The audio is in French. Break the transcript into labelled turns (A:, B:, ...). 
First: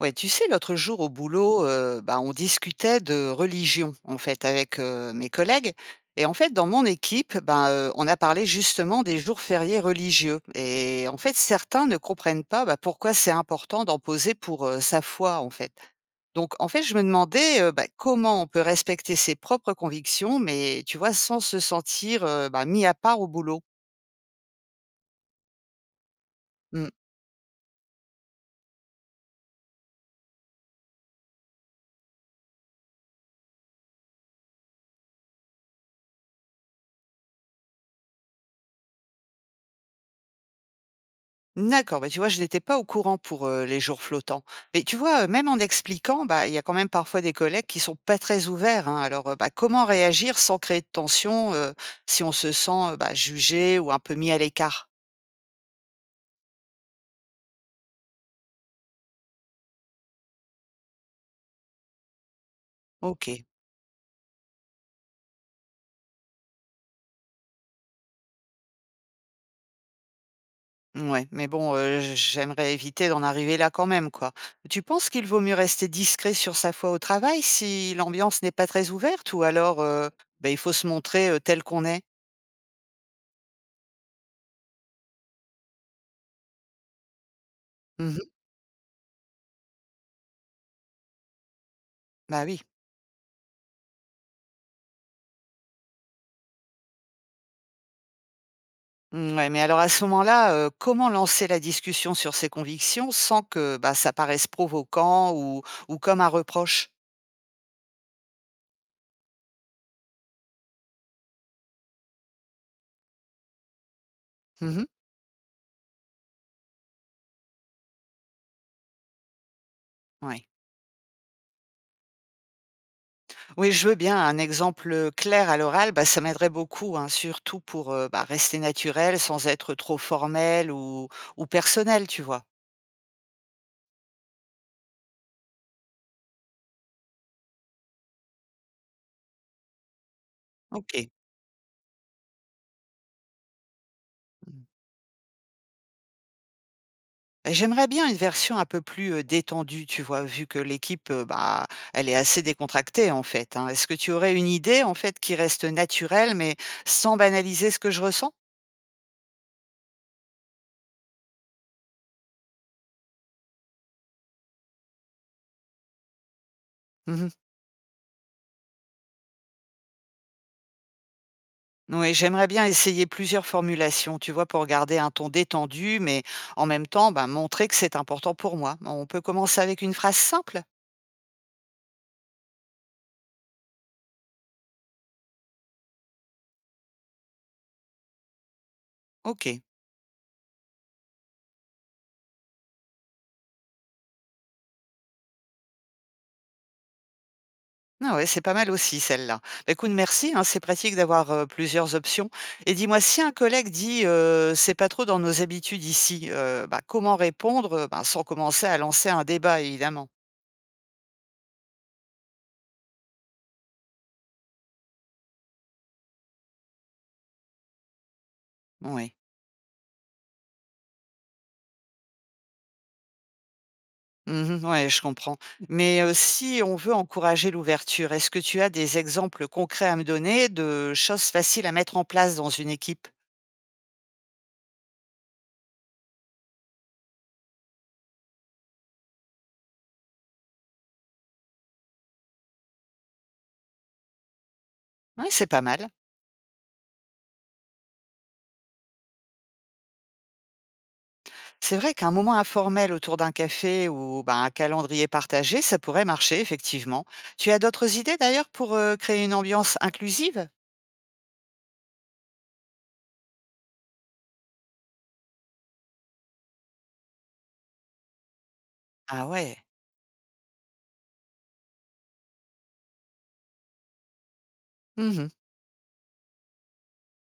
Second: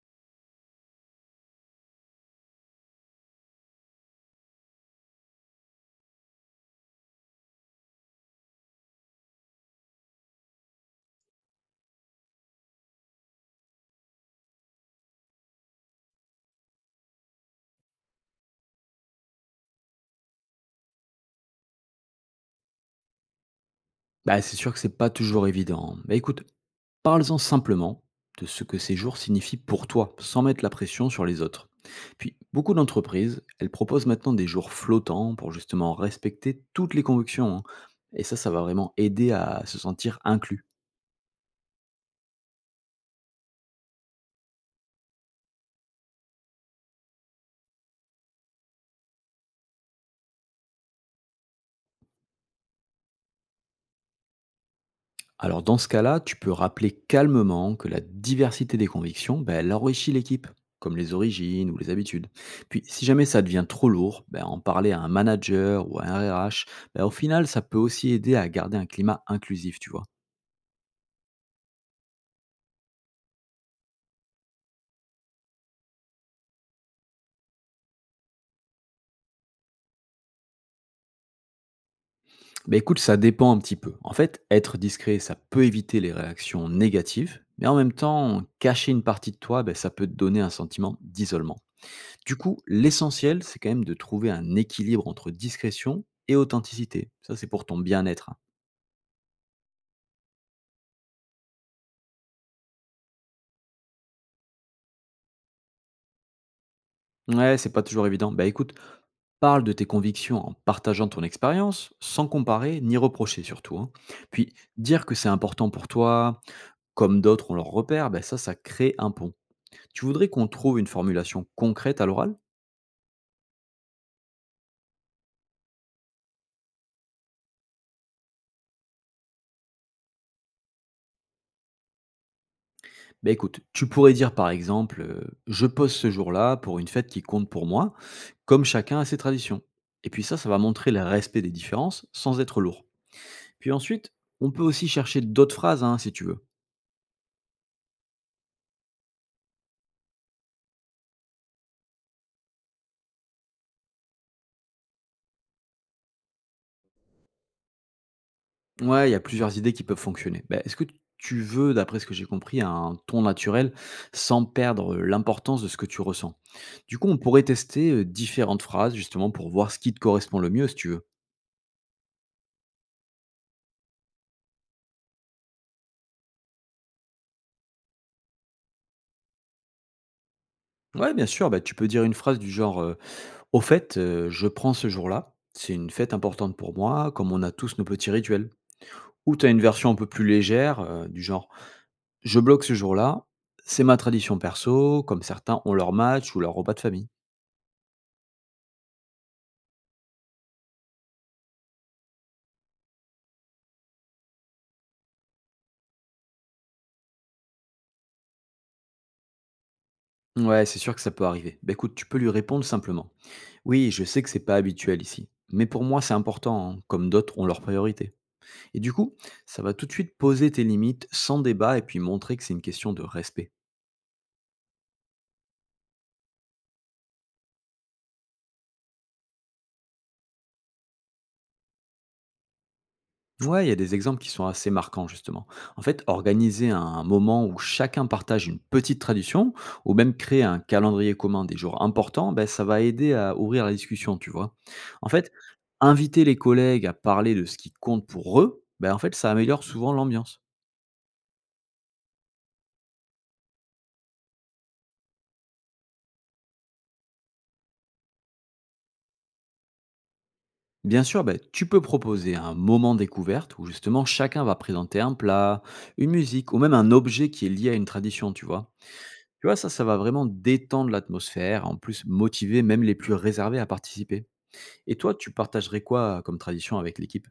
A: Ouais, tu sais, l'autre jour au boulot, bah, on discutait de religion, en fait, avec mes collègues. Et en fait, dans mon équipe, bah, on a parlé justement des jours fériés religieux. Et en fait, certains ne comprennent pas bah, pourquoi c'est important d'en poser pour sa foi, en fait. Donc, en fait, je me demandais bah, comment on peut respecter ses propres convictions, mais tu vois, sans se sentir bah, mis à part au boulot.
B: Bah, c'est sûr que c'est pas toujours évident. Bah, écoute,
A: Mmh.
B: parle-en simplement de ce que ces jours signifient pour toi, sans mettre la pression sur les autres. Puis, beaucoup d'entreprises, elles proposent maintenant des jours flottants pour justement respecter toutes les convictions, hein. Et ça va vraiment aider à se sentir inclus.
A: D'accord, bah, tu vois, je n'étais pas au courant pour les jours flottants. Mais tu vois, même en expliquant, bah, il y a quand même parfois des collègues qui sont pas très ouverts, hein. Alors, bah, comment réagir sans créer de tension, si on se sent, bah, jugé ou un peu mis à l'écart?
B: Alors dans ce cas-là, tu peux rappeler calmement que la diversité des convictions, ben, elle enrichit l'équipe, comme les origines ou les habitudes. Puis si jamais ça
A: Ok,
B: devient trop lourd, ben, en parler à un manager ou à un RH, ben, au final, ça peut aussi aider à garder un climat inclusif, tu vois.
A: ouais, mais bon, j'aimerais éviter d'en arriver là quand même, quoi. Tu penses qu'il vaut mieux rester discret sur sa foi au travail si l'ambiance n'est pas très ouverte ou alors, bah, il faut se montrer tel qu'on est?
B: Ben, écoute, ça dépend un petit peu. En fait, être discret, ça peut éviter les réactions négatives, mais en même
A: Mhm.
B: temps, cacher une partie de toi, ben, ça peut te donner un sentiment d'isolement. Du
A: Bah
B: coup,
A: oui.
B: l'essentiel, c'est quand même de trouver un équilibre entre discrétion et authenticité. Ça, c'est pour ton bien-être.
A: Mmh, ouais, mais alors à ce moment-là, comment lancer la discussion sur ses convictions sans que, bah, ça paraisse provoquant ou comme un reproche?
B: Hein. Ouais, c'est pas toujours évident. Bah écoute, parle de tes convictions en partageant ton expérience, sans comparer ni reprocher surtout, hein. Puis,
A: Mmh mh.
B: dire que c'est important pour toi, comme d'autres ont leur repère, bah ça, ça crée un pont. Tu voudrais qu'on
A: Ouais.
B: trouve une formulation concrète à l'oral?
A: Oui, je veux bien un exemple, clair à l'oral, bah, ça m'aiderait beaucoup, hein, surtout pour, bah, rester naturel sans être trop formel ou personnel, tu vois?
B: Beh, écoute, tu pourrais dire par exemple, Je pose ce jour-là pour une fête qui compte pour moi », comme chacun a ses traditions. Et puis ça va montrer le
A: OK.
B: respect des différences sans être lourd. Puis ensuite, on peut
A: Mmh.
B: aussi chercher d'autres phrases, hein, si tu veux.
A: Bah, j'aimerais bien une version un peu plus, détendue, tu vois? Vu que l'équipe, bah, elle est assez décontractée, en fait, hein. Est-ce que tu aurais une idée, en fait, qui reste naturelle, mais sans banaliser ce que je ressens?
B: Ouais, il y a plusieurs idées qui peuvent fonctionner. Bah, est-ce que tu veux, d'après ce que j'ai compris, un ton naturel sans perdre l'importance de ce que tu ressens? Du coup, on
A: Mmh mh.
B: pourrait tester, différentes phrases justement pour voir ce qui te correspond le mieux, si tu veux.
A: Oui, j'aimerais bien essayer plusieurs formulations, tu vois? Pour garder un ton détendu, mais en même temps, bah, montrer que c'est important pour moi. On peut commencer avec une phrase simple?
B: Ouais, bien sûr, bah, tu peux dire une phrase du genre: au fait, je prends ce jour-là, c'est une fête importante pour moi, comme on a tous nos petits rituels. Ou tu as une
A: OK.
B: version un peu plus légère, du genre : « Je bloque ce jour-là, c'est ma tradition perso », comme certains ont leur match ou leur repas de famille.
A: Ah ouais, c'est pas mal aussi celle-là. Bah, écoute, merci, hein, c'est pratique d'avoir plusieurs options. Et dis-moi, si un collègue dit c'est pas trop dans nos habitudes ici, bah, comment répondre, bah, sans commencer à lancer un débat, évidemment.
B: Ouais, c'est sûr que ça peut arriver. Bah, écoute, tu peux lui répondre simplement : « Oui, je sais que c'est pas habituel ici, mais pour moi c'est important, hein », comme d'autres ont leurs priorités. Et du coup,
A: Oui.
B: ça va tout de suite poser tes limites sans débat et puis montrer que c'est une question de respect.
A: Mhm, ouais, je comprends. Mais si on veut encourager l'ouverture, est-ce que tu as des exemples concrets à me donner de choses faciles à mettre en place dans une équipe?
B: Ouais, il y a des exemples qui sont assez marquants justement. En fait, organiser un moment où chacun partage une petite tradition ou même créer un calendrier commun des jours importants, ben, ça va aider à ouvrir la discussion, tu vois. En
A: Oui,
B: fait,
A: c'est pas mal.
B: inviter les collègues à parler de ce qui compte pour eux, ben, en fait, ça améliore souvent l'ambiance.
A: C'est vrai qu'un moment informel autour d'un café ou ben, un calendrier partagé, ça pourrait marcher, effectivement. Tu as d'autres idées d'ailleurs pour créer une ambiance inclusive?
B: Bien sûr, ben, tu peux proposer un moment découverte où justement chacun va présenter un plat, une musique ou même un objet qui est lié à une tradition, tu vois.
A: Ah
B: Tu vois,
A: ouais.
B: ça va vraiment détendre l'atmosphère, en plus motiver même les plus réservés à participer. Et toi,
A: Mhm.
B: tu partagerais quoi comme tradition avec l'équipe?